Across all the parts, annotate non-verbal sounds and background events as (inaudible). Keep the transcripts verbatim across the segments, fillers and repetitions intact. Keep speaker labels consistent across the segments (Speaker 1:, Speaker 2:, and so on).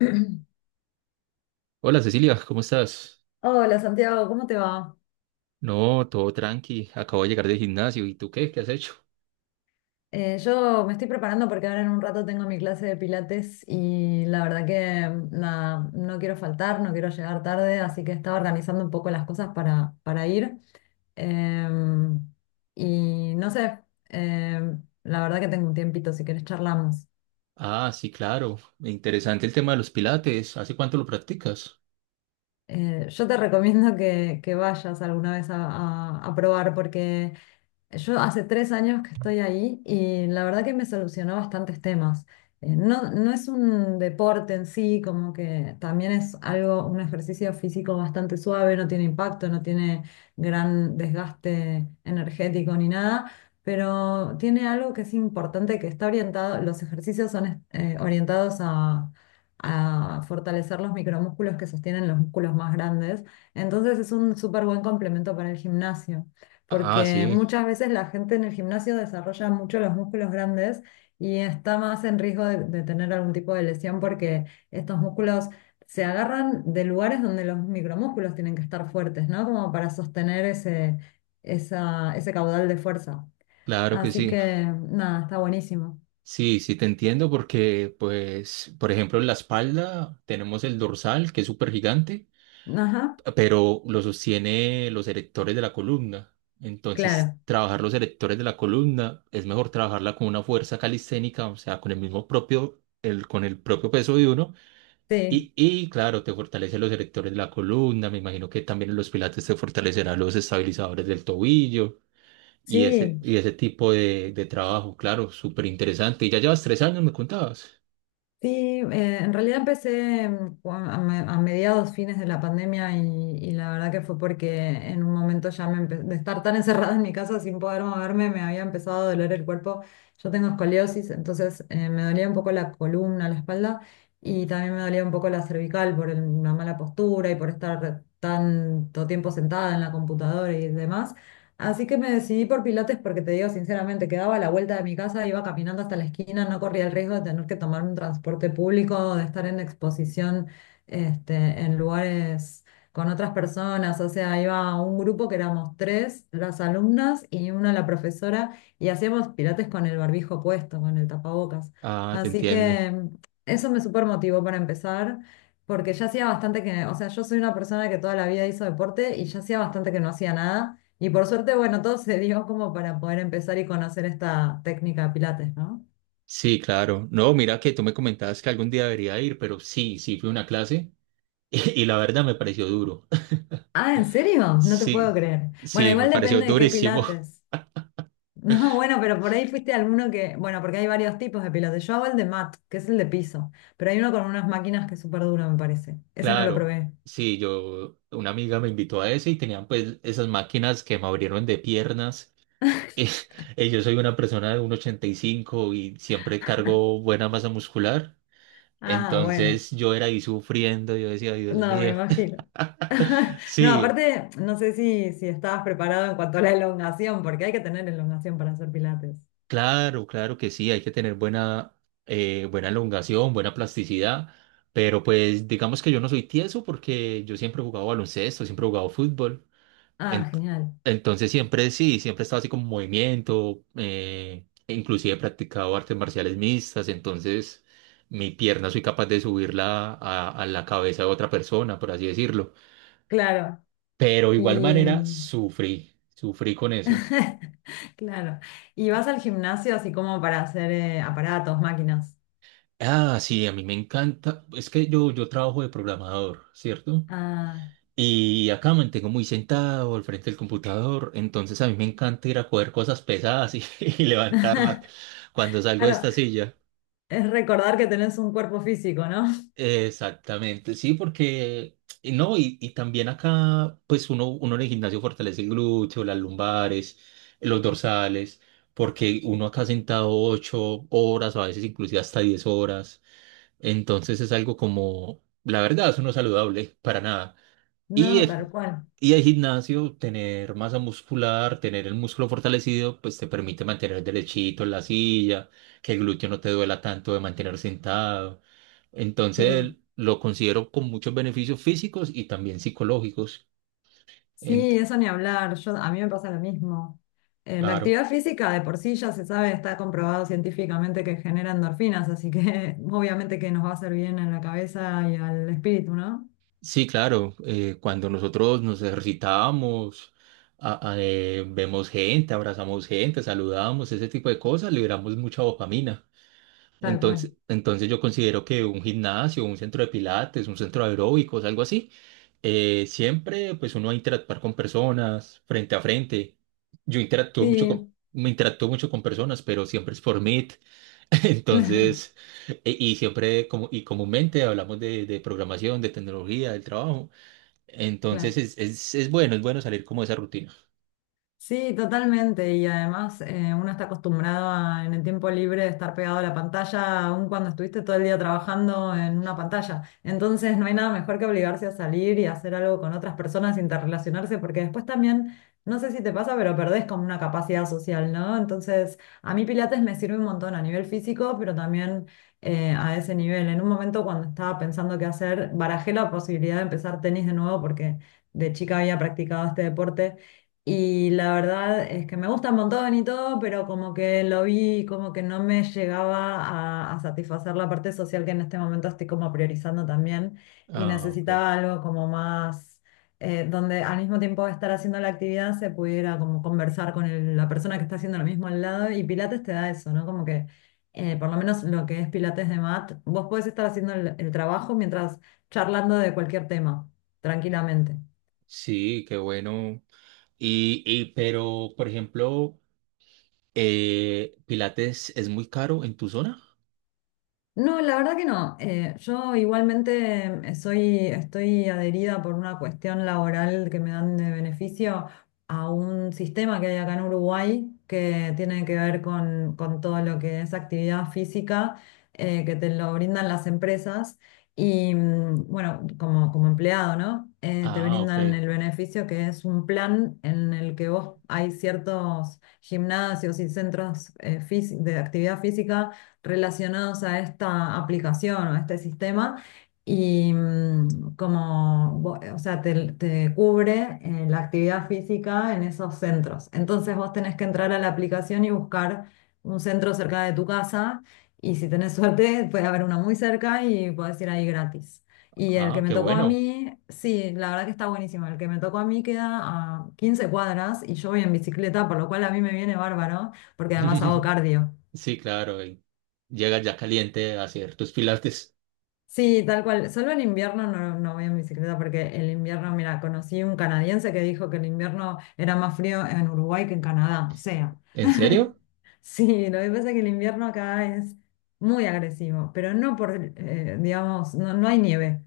Speaker 1: (clears throat)
Speaker 2: Hola Cecilia, ¿cómo estás?
Speaker 1: Hola Santiago, ¿cómo te va?
Speaker 2: No, todo tranqui. Acabo de llegar del gimnasio. ¿Y tú qué? ¿Qué has hecho?
Speaker 1: Eh, yo me estoy preparando porque ahora en un rato tengo mi clase de pilates y la verdad que nada, no quiero faltar, no quiero llegar tarde, así que estaba organizando un poco las cosas para, para ir. Em, y no sé, em, la verdad que tengo un tiempito, si querés charlamos.
Speaker 2: Ah, sí, claro. Interesante el tema de los pilates. ¿Hace cuánto lo practicas?
Speaker 1: Eh, yo te (laughs) recomiendo que, que vayas alguna vez a, a- a probar porque yo hace tres años que estoy ahí y la verdad que me solucionó bastantes temas. Eh, no, no es un deporte en sí, como que también es algo, un ejercicio físico bastante suave, no tiene impacto, no tiene gran desgaste energético ni nada, pero tiene algo que es importante, que está orientado, los ejercicios son eh, orientados a, a fortalecer los micromúsculos que sostienen los músculos más grandes, entonces es un súper buen complemento para el gimnasio
Speaker 2: Ah,
Speaker 1: porque
Speaker 2: sí,
Speaker 1: muchas veces la gente en el gimnasio desarrolla mucho los músculos grandes y está más en riesgo de, de tener algún tipo de lesión porque estos músculos se agarran de lugares donde los micromúsculos tienen que estar fuertes, ¿no? Como para sostener ese, esa- ese caudal de fuerza.
Speaker 2: claro que
Speaker 1: Así
Speaker 2: sí.
Speaker 1: que nada, está buenísimo.
Speaker 2: Sí, sí, te entiendo porque, pues, por ejemplo, en la espalda tenemos el dorsal, que es súper gigante,
Speaker 1: Ajá,
Speaker 2: pero lo sostiene los erectores de la columna. Entonces,
Speaker 1: claro,
Speaker 2: trabajar los erectores de la columna es mejor trabajarla con una fuerza calisténica, o sea, con el mismo propio, el, con el propio peso de uno.
Speaker 1: sí,
Speaker 2: Y, y claro, te fortalece los erectores de la columna, me imagino que también en los pilates te fortalecerán los estabilizadores del tobillo y ese,
Speaker 1: sí.
Speaker 2: y ese tipo de, de trabajo, claro, súper interesante. Y ya llevas tres años, me contabas.
Speaker 1: Sí, eh, en realidad empecé mm, cu- a, me- a mediados, fines de la pandemia y, y la verdad que fue porque en un momento ya me empe- de estar tan encerrada en mi casa sin poder moverme, me había empezado a doler el cuerpo. Yo tengo escoliosis, entonces eh, me dolía un poco la columna, la espalda y también me dolía un poco la cervical por el- una mala postura y por estar tanto tiempo sentada en la computadora y demás. Así que me decidí por Pilates porque te digo sinceramente, quedaba a la vuelta de mi casa, iba caminando hasta la esquina, no corría el riesgo de tener que tomar un transporte público, de estar en exposición este, en lugares con otras personas. O sea, iba a un grupo que éramos tres, las alumnas y una la profesora, y hacíamos Pilates con el barbijo puesto, con el tapabocas.
Speaker 2: Ah, te
Speaker 1: Así
Speaker 2: entiendo.
Speaker 1: que eso me super motivó para empezar. Porque ya hacía bastante que, o sea, yo soy una persona que toda la vida hizo deporte y ya hacía bastante que no hacía nada. Y por suerte, bueno, todo se dio como para poder empezar y conocer esta técnica de pilates, ¿no?
Speaker 2: Sí, claro. No, mira que tú me comentabas que algún día debería ir, pero sí, sí fui a una clase (laughs) y, y la verdad me pareció duro. (laughs)
Speaker 1: Ah, ¿en serio? No te puedo
Speaker 2: Sí,
Speaker 1: creer. Bueno,
Speaker 2: sí, me
Speaker 1: igual
Speaker 2: pareció
Speaker 1: depende de qué
Speaker 2: durísimo.
Speaker 1: pilates. (laughs) No, bueno, pero por ahí fuiste a alguno que, bueno, porque hay varios tipos de pilates. Yo hago el de mat, que es el de piso, pero hay uno con unas máquinas que es súper duro, me parece.
Speaker 2: (laughs)
Speaker 1: Ese no lo
Speaker 2: Claro,
Speaker 1: probé.
Speaker 2: sí, yo, una amiga me invitó a ese y tenían pues esas máquinas que me abrieron de piernas. (laughs) Eh, eh, yo soy una persona de uno metro ochenta y cinco y cinco y siempre cargo buena masa muscular.
Speaker 1: Ah, bueno.
Speaker 2: Entonces yo era ahí sufriendo, yo decía, Dios
Speaker 1: No, me
Speaker 2: mío.
Speaker 1: imagino. (laughs)
Speaker 2: (laughs)
Speaker 1: No,
Speaker 2: Sí,
Speaker 1: aparte, no sé si, si estabas preparado en cuanto a la elongación, porque hay que tener elongación para hacer pilates.
Speaker 2: claro, claro que sí, hay que tener buena, eh, buena elongación, buena plasticidad, pero pues digamos que yo no soy tieso porque yo siempre he jugado baloncesto, siempre he jugado fútbol.
Speaker 1: Ah,
Speaker 2: En-
Speaker 1: genial.
Speaker 2: entonces siempre sí, siempre he estado así como en movimiento, eh, e inclusive he practicado artes marciales mixtas, entonces mi pierna soy capaz de subirla a, a la cabeza de otra persona, por así decirlo.
Speaker 1: Claro.
Speaker 2: Pero de igual
Speaker 1: Y,
Speaker 2: manera sufrí, sufrí con eso.
Speaker 1: (laughs) claro. ¿Y vas al gimnasio así como para hacer eh, aparatos, máquinas?
Speaker 2: Ah, sí, a mí me encanta, es que yo, yo trabajo de programador, ¿cierto?
Speaker 1: Ah,
Speaker 2: Y acá me mantengo muy sentado al frente del computador, entonces a mí me encanta ir a coger cosas pesadas y, (laughs) y levantarlas cuando salgo de
Speaker 1: claro,
Speaker 2: esta silla.
Speaker 1: es recordar que tenés un cuerpo físico, ¿no? (laughs)
Speaker 2: Exactamente, sí, porque y no, y, y también acá, pues uno, uno en el gimnasio fortalece el glúteo, las lumbares, los dorsales, porque uno acá sentado ocho horas, a veces inclusive hasta diez horas. Entonces es algo como, la verdad, eso no es saludable para nada. Y
Speaker 1: No,
Speaker 2: el,
Speaker 1: tal cual.
Speaker 2: y el gimnasio, tener masa muscular, tener el músculo fortalecido, pues te permite mantener derechito en la silla, que el glúteo no te duela tanto de mantener sentado.
Speaker 1: Sí.
Speaker 2: Entonces lo considero con muchos beneficios físicos y también psicológicos.
Speaker 1: Sí,
Speaker 2: Ent-
Speaker 1: eso ni hablar. Yo, a mí me pasa lo mismo. Eh, la
Speaker 2: claro.
Speaker 1: actividad física de por sí ya se sabe, está comprobado científicamente que genera endorfinas, así que (laughs) obviamente que nos va a hacer bien en la cabeza y al espíritu, ¿no?
Speaker 2: Sí, claro. Eh, cuando nosotros nos ejercitamos, a- a- eh, vemos gente, abrazamos gente, saludamos, ese tipo de cosas, liberamos mucha dopamina.
Speaker 1: Tal cual.
Speaker 2: Entonces, entonces yo considero que un gimnasio, un centro de pilates, un centro de aeróbicos, algo así, eh, siempre pues uno va a interactuar con personas frente a frente. Yo interactúo mucho con,
Speaker 1: Sí,
Speaker 2: me interactúo mucho con personas, pero siempre es por mí. (laughs)
Speaker 1: (laughs) claro,
Speaker 2: Entonces, e- y siempre como, y comúnmente hablamos de, de programación, de tecnología, del trabajo. Entonces
Speaker 1: claro.
Speaker 2: es, es, es bueno, es bueno salir como de esa rutina.
Speaker 1: Sí, totalmente. Y además eh, uno está acostumbrado a, en el tiempo libre de estar pegado a la pantalla, aun cuando estuviste todo el día trabajando en una pantalla. Entonces no hay nada mejor que obligarse a salir y hacer algo con otras personas, interrelacionarse, porque después también, no sé si te pasa, pero perdés como una capacidad social, ¿no? Entonces a mí Pilates me sirve un montón a nivel físico, pero también eh, a ese nivel. En un momento cuando estaba pensando qué hacer, barajé la posibilidad de empezar tenis de nuevo porque de chica había practicado este deporte. Y la verdad es que me gusta un montón y todo, pero como que lo vi, como que no me llegaba a, a satisfacer la parte social que en este momento estoy como priorizando también. Y
Speaker 2: Ah, ok.
Speaker 1: necesitaba algo como más, eh, donde al mismo tiempo de estar haciendo la actividad se pudiera como conversar con el- la persona que está haciendo lo mismo al lado. Y Pilates te da eso, ¿no? Como que, eh, por lo menos lo que es Pilates de mat, vos podés estar haciendo el el trabajo mientras charlando de cualquier tema, tranquilamente.
Speaker 2: Sí, qué bueno. Y, y pero, por ejemplo, eh, Pilates es muy caro en tu zona.
Speaker 1: No, la verdad que no. Eh, yo igualmente eh, soy, estoy adherida por una cuestión laboral que me dan de beneficio a un sistema que hay acá en Uruguay que tiene que ver con, con todo lo que es actividad física, eh, que te lo brindan las empresas y mm, bueno, como, como empleado, ¿no? Eh, te
Speaker 2: Ah, ok.
Speaker 1: brindan el beneficio que es un plan en el que vos hay ciertos gimnasios y centros eh, fisi- de actividad física relacionados a esta aplicación o a este sistema y mm, como, vo- o sea, te, te cubre eh, la actividad física en esos centros. Entonces vos tenés que entrar a la aplicación y buscar un centro cerca de tu casa y si tenés (laughs) suerte puede haber uno muy cerca y podés ir ahí gratis. Y el que
Speaker 2: Ah,
Speaker 1: me
Speaker 2: qué
Speaker 1: tocó a
Speaker 2: bueno.
Speaker 1: mí, sí, la verdad que está buenísimo. El que me tocó a mí queda a quince cuadras y yo voy en bicicleta, por lo cual a mí me viene bárbaro, porque además hago
Speaker 2: (laughs)
Speaker 1: cardio.
Speaker 2: Sí, claro. Y llegas ya caliente a hacer tus Pilates.
Speaker 1: Sí, tal cual. Solo en invierno no, no voy en bicicleta porque el invierno, mira, conocí un canadiense que dijo que el invierno era más frío en Uruguay que en Canadá. O sea,
Speaker 2: ¿En
Speaker 1: (laughs)
Speaker 2: serio?
Speaker 1: sí, lo que pasa es que el invierno acá es muy agresivo, pero no por, eh, digamos, no, no hay nieve,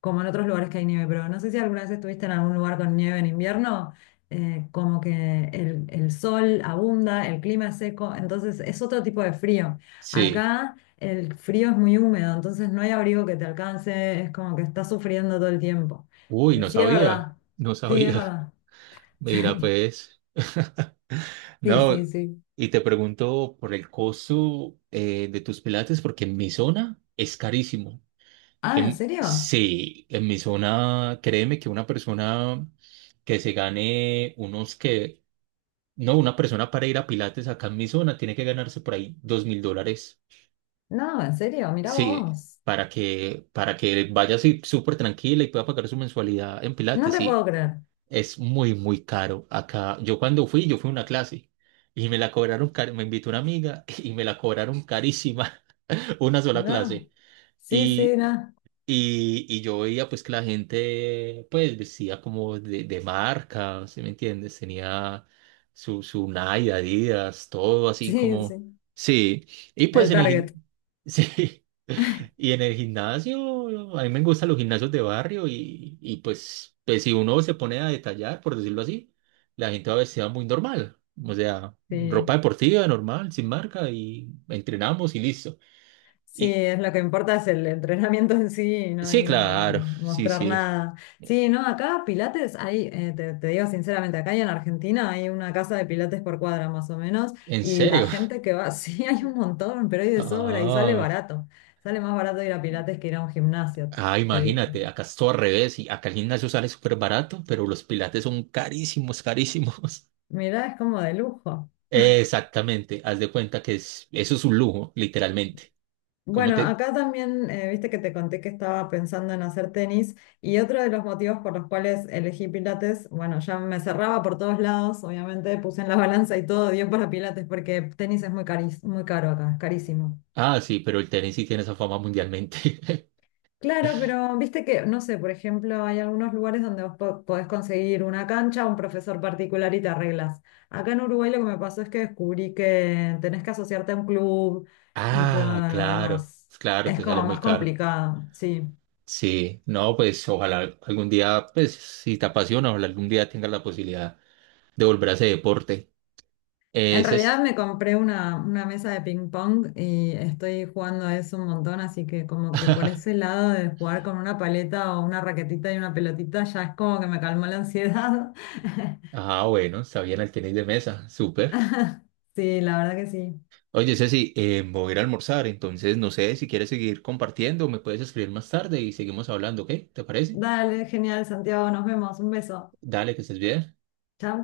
Speaker 1: como en otros lugares que hay nieve, pero no sé si alguna vez estuviste en algún lugar con nieve en invierno, eh, como que el, el sol abunda, el clima es seco, entonces es otro tipo de frío.
Speaker 2: Sí.
Speaker 1: Acá, el frío es muy húmedo, entonces no hay abrigo que te alcance, es como que estás sufriendo todo el tiempo.
Speaker 2: Uy,
Speaker 1: Eh,
Speaker 2: no
Speaker 1: sí, es
Speaker 2: sabía.
Speaker 1: verdad.
Speaker 2: No
Speaker 1: Sí, es
Speaker 2: sabía.
Speaker 1: verdad.
Speaker 2: Mira,
Speaker 1: (laughs)
Speaker 2: pues. (laughs)
Speaker 1: Sí,
Speaker 2: No,
Speaker 1: sí, sí. Sí.
Speaker 2: y te pregunto por el costo eh, de tus pilates, porque en mi zona es carísimo.
Speaker 1: Ah, ¿en
Speaker 2: En,
Speaker 1: serio?
Speaker 2: sí, en mi zona, créeme que una persona que se gane unos que, no, una persona para ir a pilates acá en mi zona tiene que ganarse por ahí dos mil dólares.
Speaker 1: No, en serio, mirá
Speaker 2: Sí,
Speaker 1: vos.
Speaker 2: para que, para que vaya así súper tranquila y pueda pagar su mensualidad en
Speaker 1: No
Speaker 2: pilates,
Speaker 1: te puedo
Speaker 2: sí.
Speaker 1: creer.
Speaker 2: Es muy, muy caro acá. Yo cuando fui, yo fui a una clase y me la cobraron, car- me invitó una amiga (laughs) y me la cobraron carísima, (laughs) una sola
Speaker 1: No,
Speaker 2: clase.
Speaker 1: sí, sí,
Speaker 2: Y,
Speaker 1: no.
Speaker 2: y, y yo veía pues que la gente pues vestía como de, de marca, ¿sí me entiendes? Tenía su, su Nike, Adidas, todo así
Speaker 1: Sí,
Speaker 2: como...
Speaker 1: sí.
Speaker 2: Sí, y pues
Speaker 1: El
Speaker 2: en el... gim-
Speaker 1: target.
Speaker 2: (laughs) Sí, y en el gimnasio, a mí me gustan los gimnasios de barrio y, y pues, pues si uno se pone a detallar, por decirlo así, la gente va vestida muy normal, o sea,
Speaker 1: Sí.
Speaker 2: ropa deportiva normal, sin marca y entrenamos y listo.
Speaker 1: Sí, es lo que importa es el entrenamiento en sí y no
Speaker 2: Sí,
Speaker 1: ir a
Speaker 2: claro, sí,
Speaker 1: mostrar
Speaker 2: sí.
Speaker 1: nada. Sí, no, acá Pilates hay, eh, te, te digo sinceramente, acá y en Argentina hay una casa de Pilates por cuadra más o menos
Speaker 2: ¿En
Speaker 1: y la
Speaker 2: serio? (laughs)
Speaker 1: gente que va, (laughs) sí, hay un montón, pero hay de sobra y sale
Speaker 2: Ah,
Speaker 1: barato. Sale más barato ir a Pilates que ir a un gimnasio,
Speaker 2: ah,
Speaker 1: te digo.
Speaker 2: imagínate, acá es todo al revés y acá el gimnasio sale súper barato, pero los pilates son carísimos, carísimos.
Speaker 1: Mirá, es como de lujo.
Speaker 2: (laughs) Exactamente, haz de cuenta que es, eso es un lujo, literalmente. Como
Speaker 1: Bueno,
Speaker 2: te...
Speaker 1: acá también, eh, viste que te conté que estaba pensando en hacer tenis y otro de los motivos por los cuales elegí Pilates, bueno, ya me cerraba por todos lados, obviamente puse en la (laughs) balanza y todo dio para Pilates porque tenis es muy cari- muy caro acá, es carísimo.
Speaker 2: Ah, sí, pero el tenis sí tiene esa fama mundialmente. (laughs)
Speaker 1: Claro, pero viste que, no sé, por ejemplo, hay algunos lugares donde vos po- podés conseguir una cancha, un profesor particular y te arreglas. Acá en Uruguay lo que me pasó es que descubrí que tenés que asociarte a un club y todo
Speaker 2: Ah,
Speaker 1: lo
Speaker 2: claro,
Speaker 1: demás.
Speaker 2: pues claro,
Speaker 1: Es
Speaker 2: te sale
Speaker 1: como
Speaker 2: muy
Speaker 1: más
Speaker 2: caro.
Speaker 1: complicado, sí.
Speaker 2: Sí, no, pues ojalá algún día, pues si te apasiona, ojalá algún día tengas la posibilidad de volver a ese deporte.
Speaker 1: En
Speaker 2: Ese
Speaker 1: realidad
Speaker 2: es.
Speaker 1: me compré una, una mesa de ping pong y estoy jugando a eso un montón, así que como que por
Speaker 2: (laughs)
Speaker 1: ese lado de jugar con una paleta o una raquetita y una pelotita ya es como que me calmó la ansiedad.
Speaker 2: Ah, bueno, está bien el tenis de mesa, súper.
Speaker 1: (laughs) Sí, la verdad que sí.
Speaker 2: Oye, Ceci, eh, me voy a ir a almorzar, entonces no sé si quieres seguir compartiendo, me puedes escribir más tarde y seguimos hablando, ¿ok? ¿Te parece?
Speaker 1: Dale, genial, Santiago, nos vemos. Un beso.
Speaker 2: Dale, que estés bien.
Speaker 1: Chao.